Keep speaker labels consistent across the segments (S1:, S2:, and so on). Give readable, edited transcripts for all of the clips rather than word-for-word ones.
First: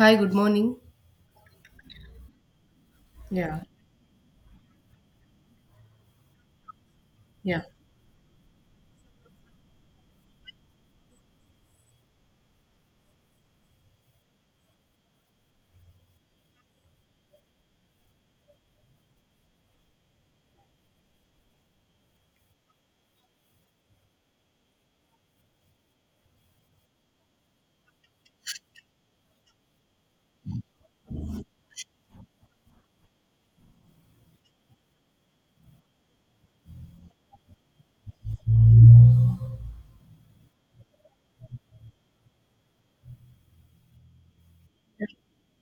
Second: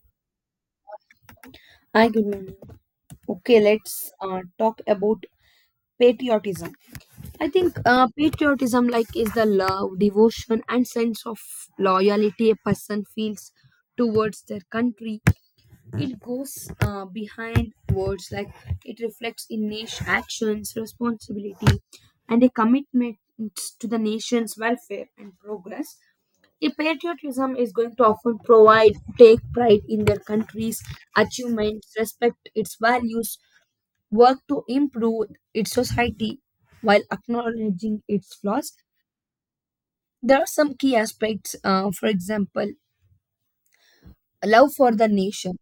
S1: Hi, good morning.
S2: Hi, good morning.
S1: Yeah,
S2: Okay, let's talk about patriotism. I
S1: yeah,
S2: think patriotism, like, is the love, devotion, and sense of loyalty a person feels towards their country. It goes behind words, like it reflects in nation actions, responsibility, and a commitment to the nation's welfare and progress. A patriotism is going to often provide, take pride in their country's achievements, respect its values, work to improve its society while acknowledging its flaws. There are some key aspects, for example, love for the nation.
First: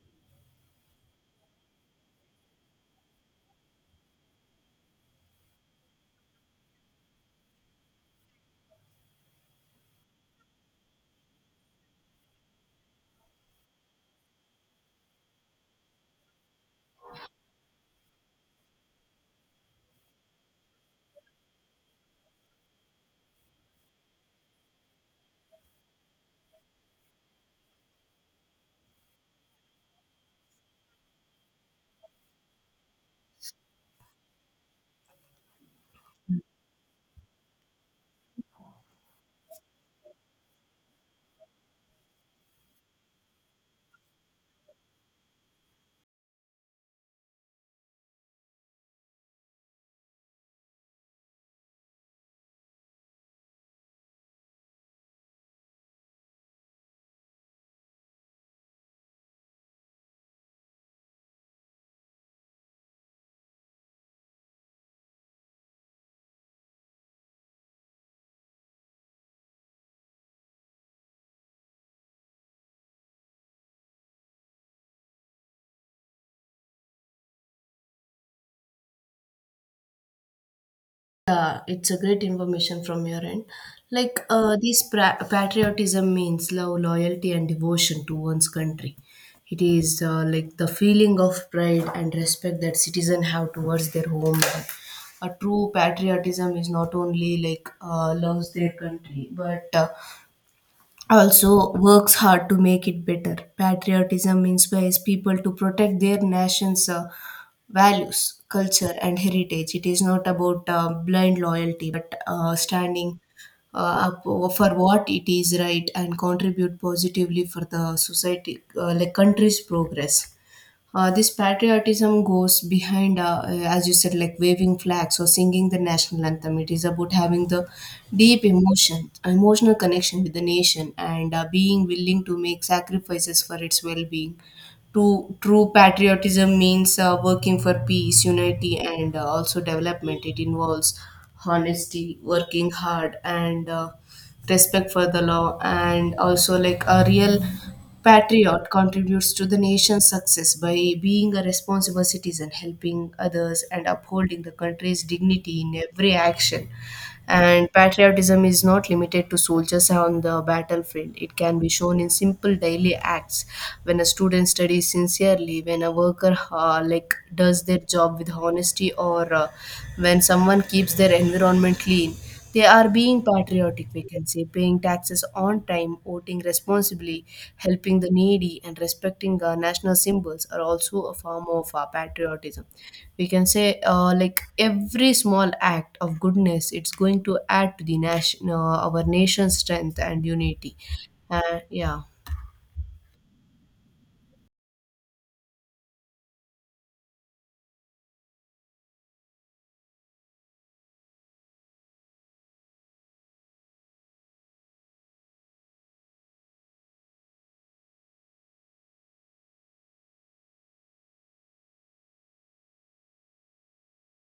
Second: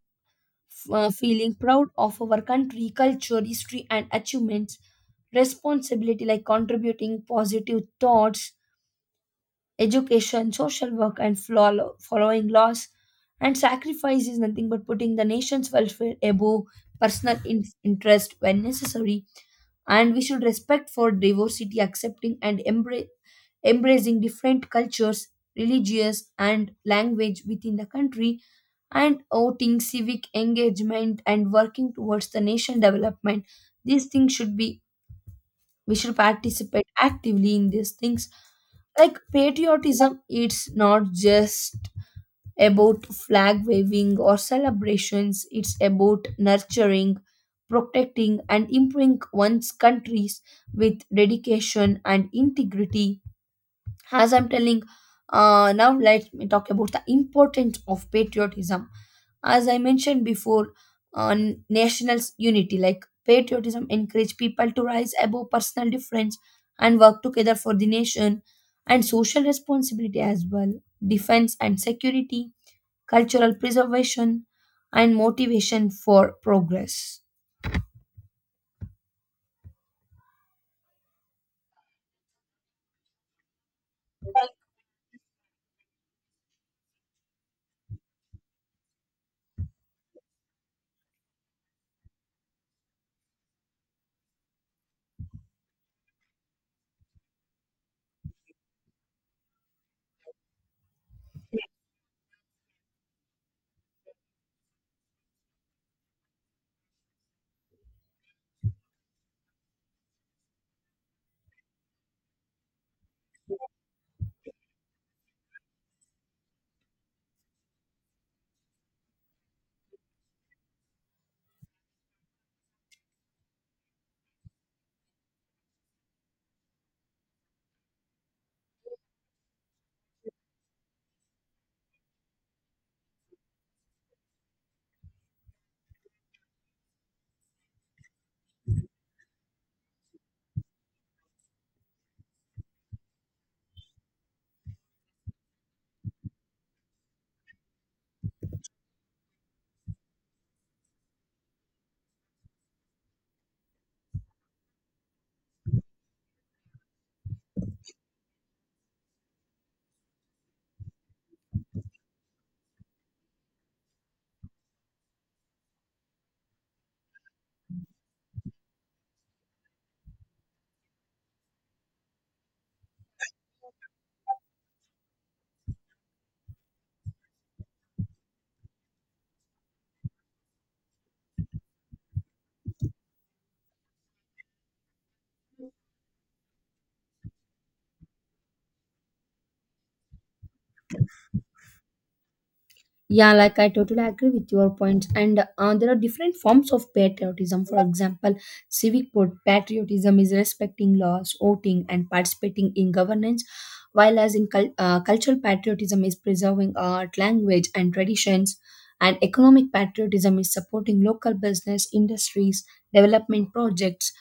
S2: Feeling proud of our country, culture, history, and achievements, responsibility like contributing positive thoughts, education, social work, and following laws. And sacrifice is nothing but putting the nation's welfare above personal interest when necessary. And we should respect for diversity, accepting and embracing different cultures, religious, and language within the country, and voting, civic engagement, and working towards the nation development. These things should be, we should participate actively in these things. Like patriotism, it's not just about flag waving or celebrations, it's about nurturing, protecting and improving one's countries with dedication and integrity. As I'm telling, now let me talk about the importance of patriotism. As I mentioned before, on national unity, like patriotism encourage people to rise above personal difference and work together for the nation, and social responsibility as well, defense and security, cultural preservation, and motivation for progress.
S1: It's a great information from your end. Patriotism means love, loyalty, and devotion to one's country. It is like the feeling of pride and respect that citizens have towards their homeland. A true patriotism is not only loves their country, but also works hard to make it better. Patriotism inspires people to protect their nation's values, culture, and heritage. It is not about blind loyalty, but standing up for what it is right and contribute positively for the society, like country's progress. This patriotism goes behind, as you said, like waving flags or singing the national anthem. It is about having the emotional connection with the nation, and being willing to make sacrifices for its well-being. True patriotism means working for peace, unity, and also development. It involves honesty, working hard, and respect for the law. And also, like a real patriot contributes to the nation's success by being a responsible citizen, helping others, and upholding the country's dignity in every action. And patriotism is not limited to soldiers on the battlefield. It can be shown in simple daily acts. When a student studies sincerely, when a worker like does their job with honesty, or when someone keeps their environment clean, they are being patriotic, we can say, paying taxes on time, voting responsibly, helping the needy, and respecting our national symbols are also a form of patriotism. We can say, like every small act of goodness, it's going to add to the nation, our nation's strength and unity. Yeah.
S2: Yeah, like I totally agree with your points. And there are different forms of patriotism. For example, civic patriotism is respecting laws, voting, and participating in governance, while as in cultural patriotism is preserving art, language, and traditions. And economic patriotism is supporting local business, industries, development projects.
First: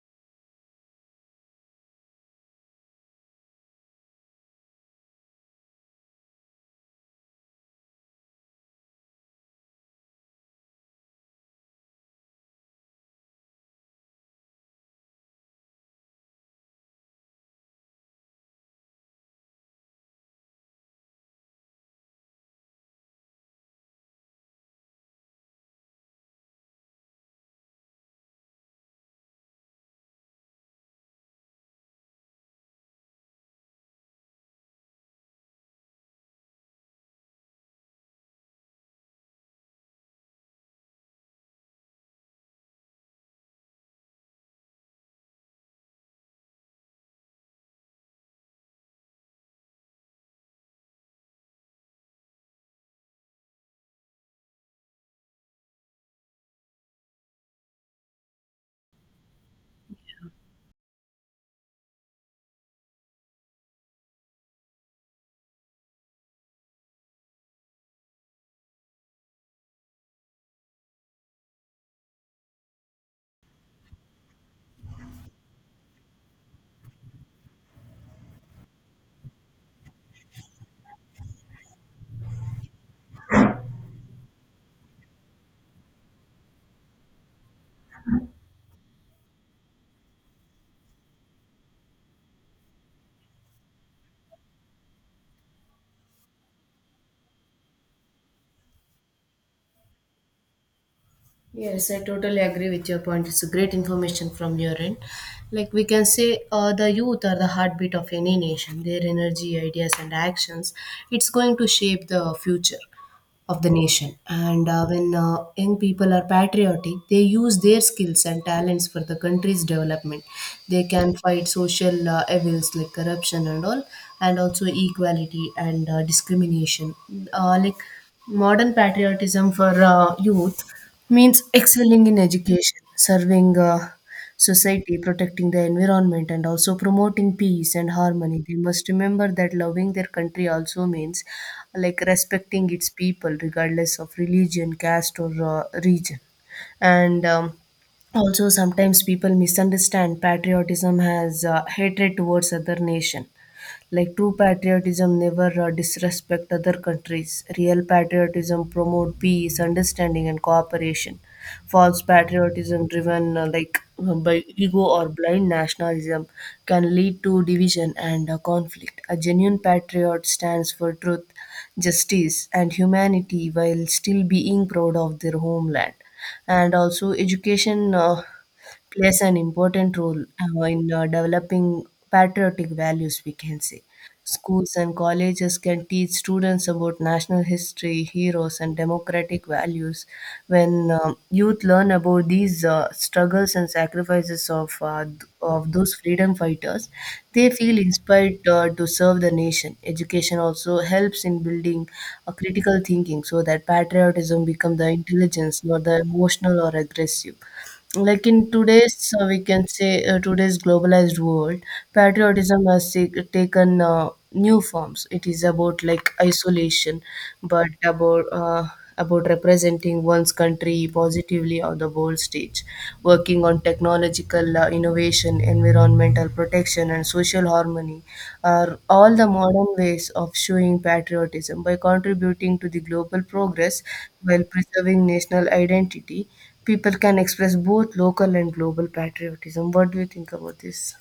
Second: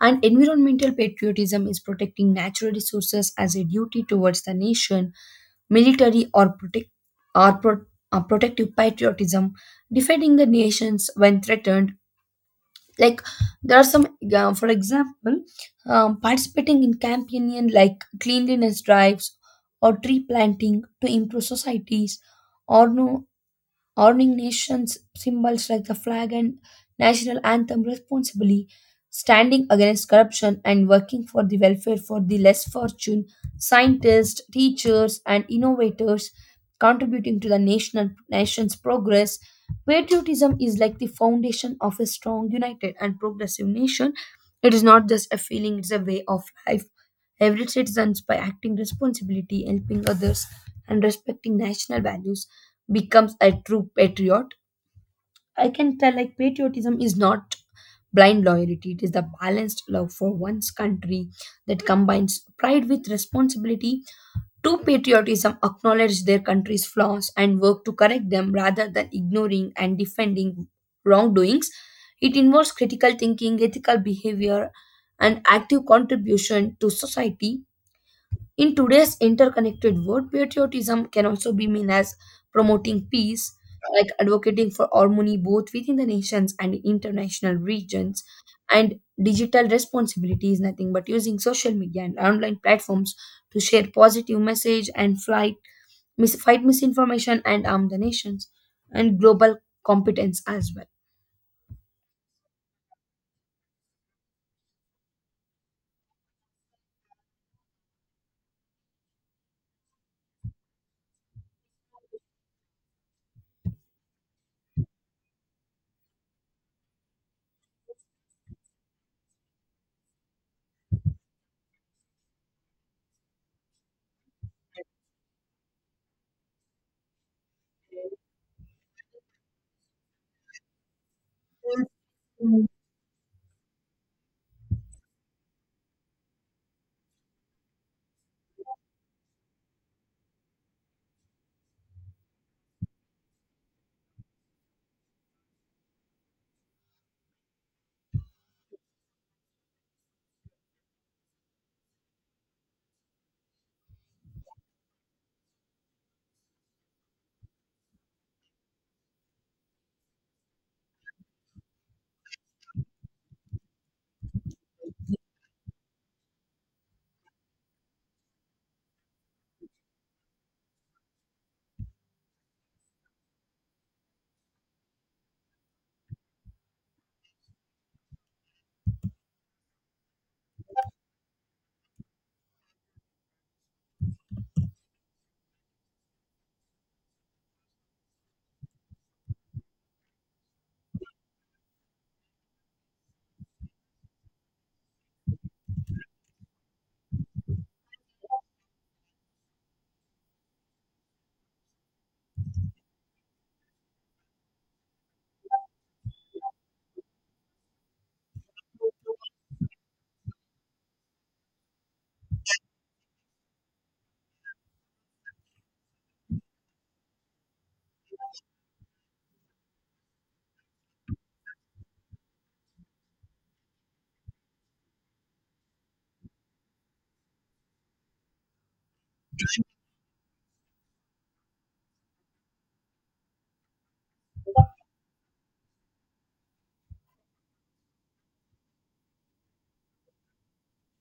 S2: And environmental patriotism is protecting natural resources as a duty towards the nation, military or or pro- protective patriotism, defending the nations when threatened. Like there are some, for example, participating in campaigning like cleanliness drives or tree planting to improve societies, or no, honoring nations symbols like the flag and national anthem responsibly, standing against corruption and working for the welfare for the less fortunate, scientists, teachers, and innovators, contributing to the national nation's progress. Patriotism is like the foundation of a strong, united, and progressive nation. It is not just a feeling, it's a way of life. Every citizen, by acting responsibility, helping others, and respecting national values, becomes a true patriot. I can tell, like patriotism is not blind loyalty, it is the balanced love for one's country that combines pride with responsibility. True patriotism acknowledges their country's flaws and work to correct them rather than ignoring and defending wrongdoings. It involves critical thinking, ethical behavior, and active contribution to society. In today's interconnected world, patriotism can also be seen as promoting peace, like advocating for harmony both within the nations and international regions. And digital responsibility is nothing but using social media and online platforms to share positive message and fight misinformation and arm the nations and global competence as well.
S1: Yes, I totally agree with your point. It's a great information from your end. Like we can say, the youth are the heartbeat of any nation. Their energy, ideas, and actions, it's going to shape the future of the nation. And when young people are patriotic, they use their skills and talents for the country's development. They can fight social evils like corruption and all, and also equality and discrimination. Uh, like Modern patriotism for youth means excelling in
S2: Mhm.
S1: education, serving. Society protecting the environment and also promoting peace and harmony. They must remember that loving their country also means like respecting its people regardless of religion, caste, or region. And also, sometimes people misunderstand patriotism as hatred towards other nation, like true patriotism never disrespect other countries. Real patriotism promote peace, understanding, and cooperation. False patriotism driven by ego or blind nationalism can lead to division and conflict. A genuine patriot stands for truth, justice, and humanity while still being proud of their homeland. And also, education plays an important role in developing patriotic values, we can say. Schools and colleges can teach students about national history, heroes, and democratic values. When youth learn about these struggles and sacrifices of those freedom fighters, they feel inspired to serve the nation. Education also helps in building a critical thinking so that patriotism becomes the intelligence, not the emotional or aggressive. Like in today's uh, we can say uh, today's globalized world, patriotism has taken new forms. It is about like isolation, but about representing one's country positively on the world stage. Working on technological innovation, environmental protection, and social harmony are all the modern ways of showing patriotism by contributing to the global progress while preserving national identity, people can express both local and global patriotism. What do you think about this?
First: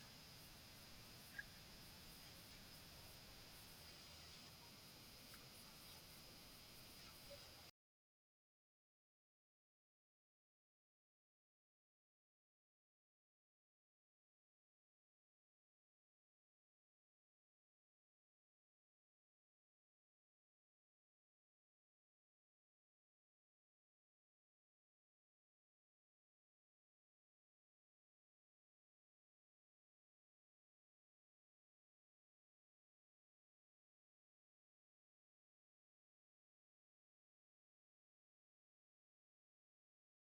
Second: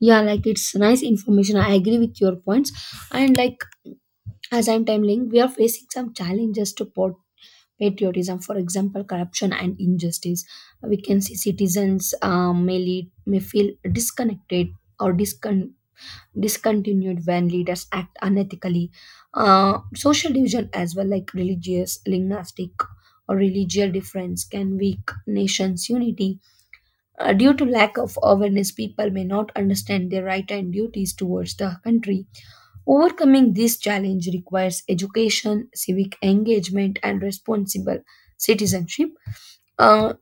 S2: Yeah, like it's nice information. I agree with your points. And like as I'm telling, we are facing some challenges to patriotism, for example, corruption and injustice. We can see citizens may lead may feel disconnected or discontinued when leaders act unethically. Social division as well, like religious, linguistic, or religious difference, can weak nations' unity. Due to lack of awareness, people may not understand their right and duties towards the country. Overcoming this challenge requires education, civic engagement, and responsible citizenship. Uh,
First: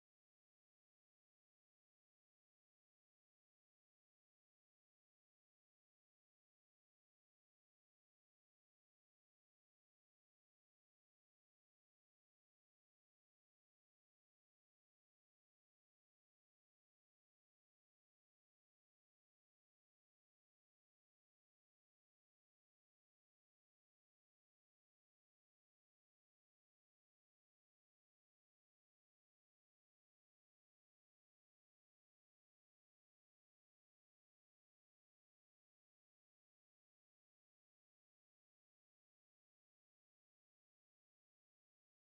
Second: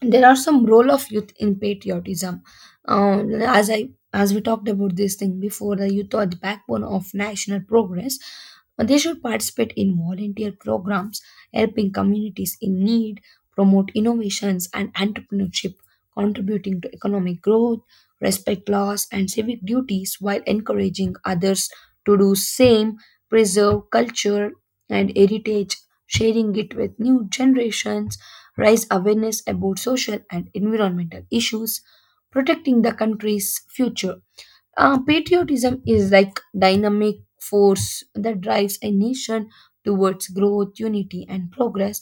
S2: there are some role of youth in patriotism. Uh, as i as we talked about this thing before, the youth are the backbone of national progress. They should participate in volunteer programs, helping communities in need, promote innovations and entrepreneurship, contributing to economic growth, respect laws and civic duties while encouraging others to do same, preserve culture and heritage, sharing it with new generations, raise awareness about social and environmental issues, protecting the country's future. Patriotism is like dynamic force that drives a nation towards growth, unity, and progress.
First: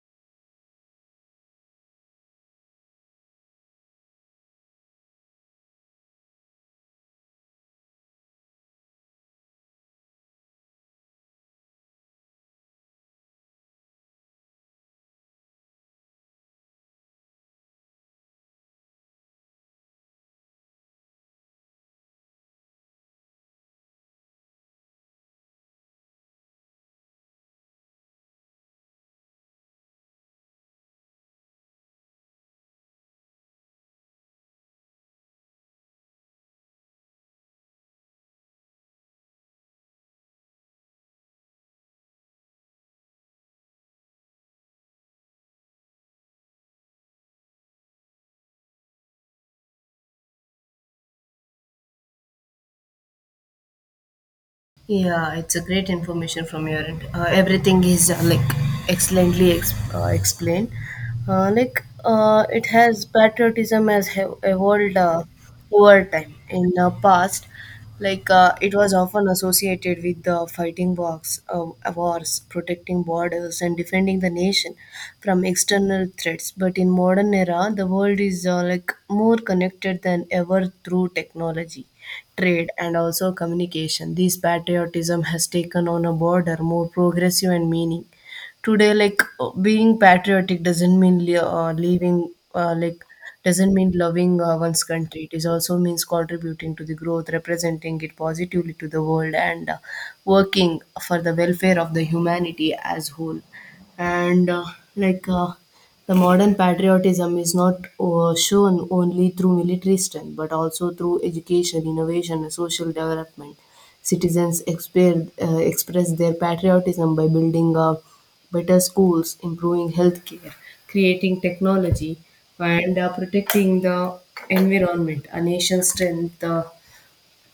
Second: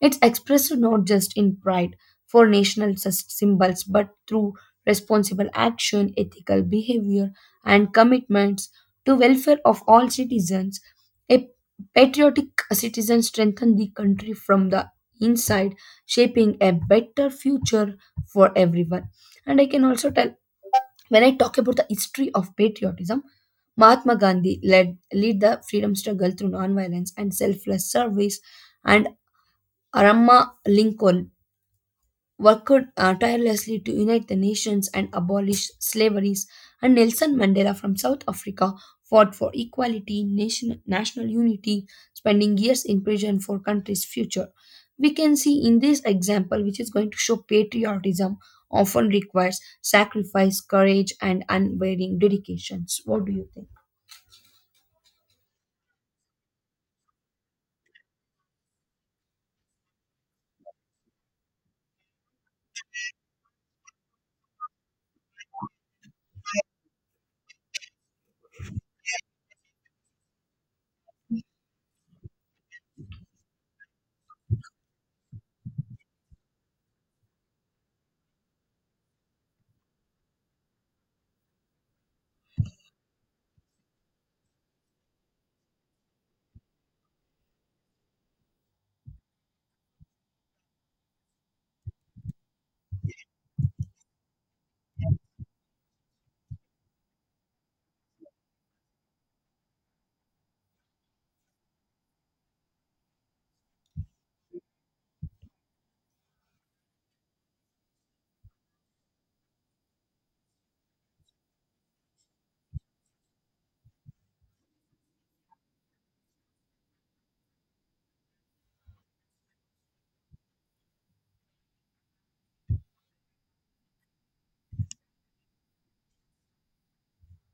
S2: It's expressed not just in pride for national symbols, but through responsible action, ethical behavior, and commitments to welfare of all citizens. A patriotic citizen strengthens the country from the inside, shaping a better future for everyone. And I can also tell, when I talk about the history of patriotism, Mahatma Gandhi led lead the freedom struggle through nonviolence and selfless service, and Aramma Lincoln worked tirelessly to unite the nations and abolish slaveries, and Nelson Mandela from South Africa fought for equality, national unity, spending years in prison for country's future. We can see in this example, which is going to show patriotism often requires sacrifice, courage, and unwavering dedications. What do you think?
S1: Yeah, it's a great information from your end. Everything is excellently explained. It has patriotism has have evolved over time. In the past, it was often associated with the fighting wars, wars, protecting borders, and defending the nation from external threats. But in modern era, the world is like more connected than ever through technology, trade, and also communication. This patriotism has taken on a broader, more progressive and meaning. Today, being patriotic doesn't mean li- leaving, like doesn't mean loving one's country. It is also means contributing to the growth, representing it positively to the world, and working for the welfare of the humanity as whole. And like. The modern patriotism is not shown only through military strength, but also through education, innovation, and social development. Citizens express their patriotism by building better schools, improving healthcare, creating technology, and protecting the environment. A nation's strength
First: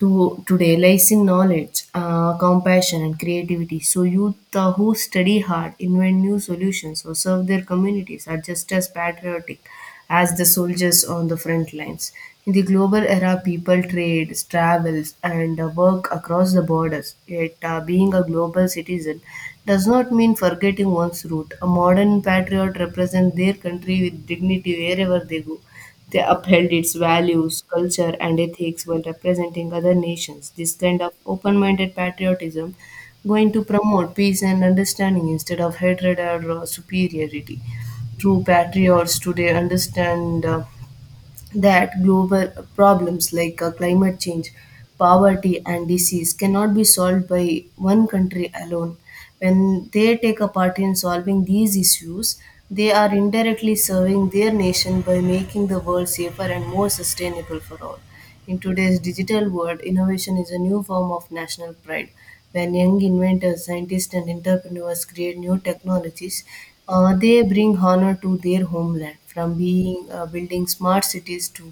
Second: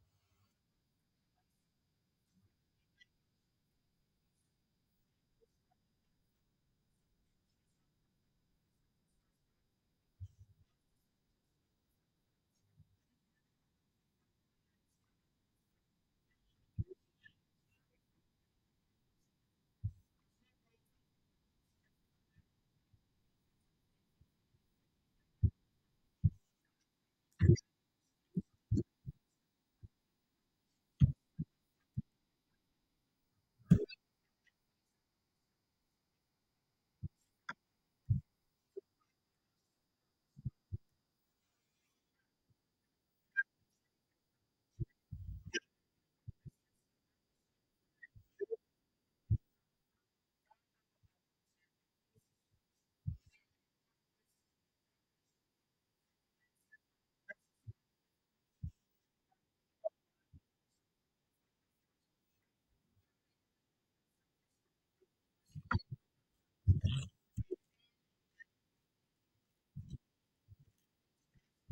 S1: to today lies in knowledge, compassion, and creativity. So youth who study hard, invent new solutions, or serve their communities are just as patriotic as the soldiers on the front lines. In the global era, people trade, travels, and work across the borders. Yet, being a global citizen does not mean forgetting one's root. A modern patriot represents their country with dignity wherever they go. They upheld its values, culture, and ethics while representing other nations. This kind of open minded patriotism going to promote peace and understanding instead of hatred or superiority. True patriots today understand that global problems like climate change, poverty, and disease cannot be solved by one country alone. When they take a part in solving these issues, they are indirectly serving their nation by making the world safer and more sustainable for all. In today's digital world, innovation is a new form of national pride. When young inventors, scientists, and entrepreneurs create new technologies, they bring honor to their homeland. From being building smart cities to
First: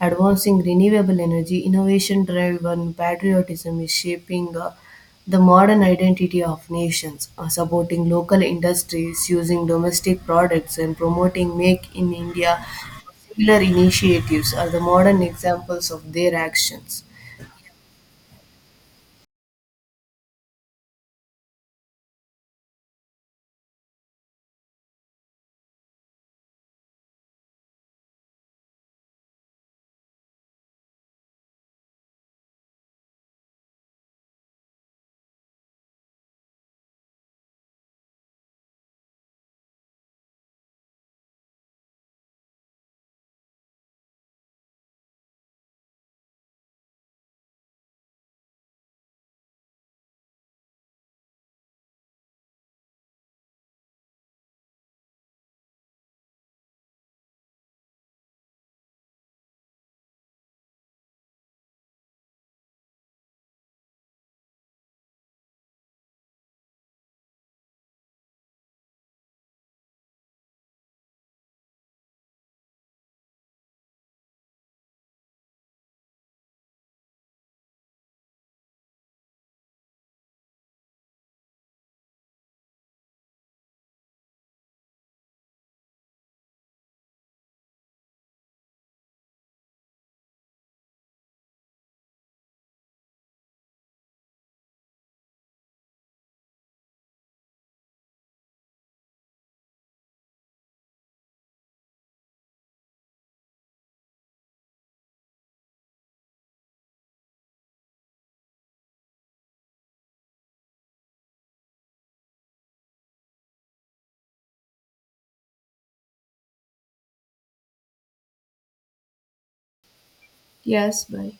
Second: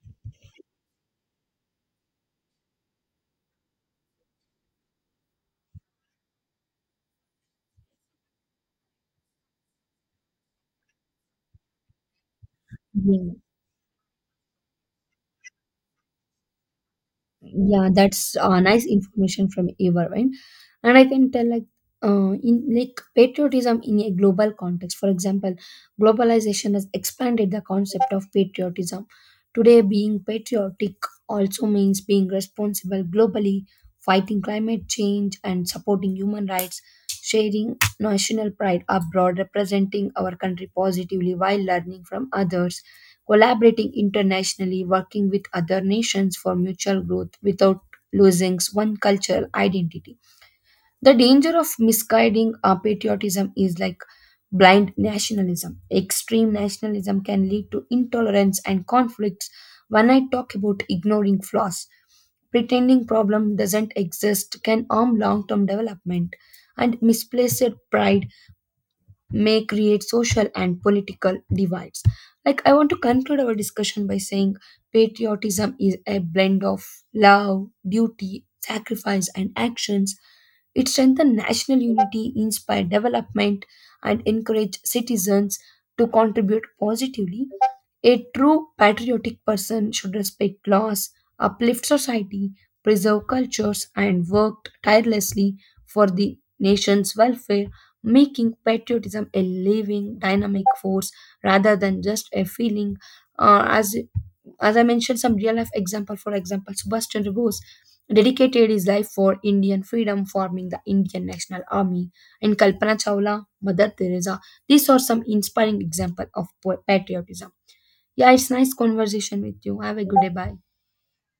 S1: advancing renewable energy, innovation driven patriotism is shaping. The modern identity of nations, supporting local industries, using domestic products, and promoting Make in India
S2: Yeah.
S1: similar initiatives are the modern examples of their actions.
S2: Yeah, that's nice information from eva, right? And I can tell like, in like patriotism in a global context, for example, globalization has expanded the concept of patriotism. Today being patriotic also means being responsible globally, fighting climate change and supporting human rights, sharing national pride abroad, representing our country positively while learning from others, collaborating internationally, working with other nations for mutual growth without losing one cultural identity. The danger of misguiding our patriotism is like blind nationalism. Extreme nationalism can lead to intolerance and conflicts. When I talk about ignoring flaws, pretending problem doesn't exist can harm long-term development, and misplaced pride may create social and political divides. Like, I want to conclude our discussion by saying patriotism is a blend of love, duty, sacrifice, and actions. It strengthens national unity, inspires development, and encourages citizens to contribute positively. A true patriotic person should respect laws, uplift society, preserve cultures, and work tirelessly for the nation's welfare, making patriotism a living, dynamic force rather than just a feeling. Uh, as as I mentioned, some real life example. For example, Subhash Chandra Bose dedicated his life for Indian freedom, forming the Indian National Army. And Kalpana Chawla, Mother Teresa. These are some inspiring example of patriotism. Yeah, it's nice conversation with you. Have a good day. Bye.
S1: Yes, bye.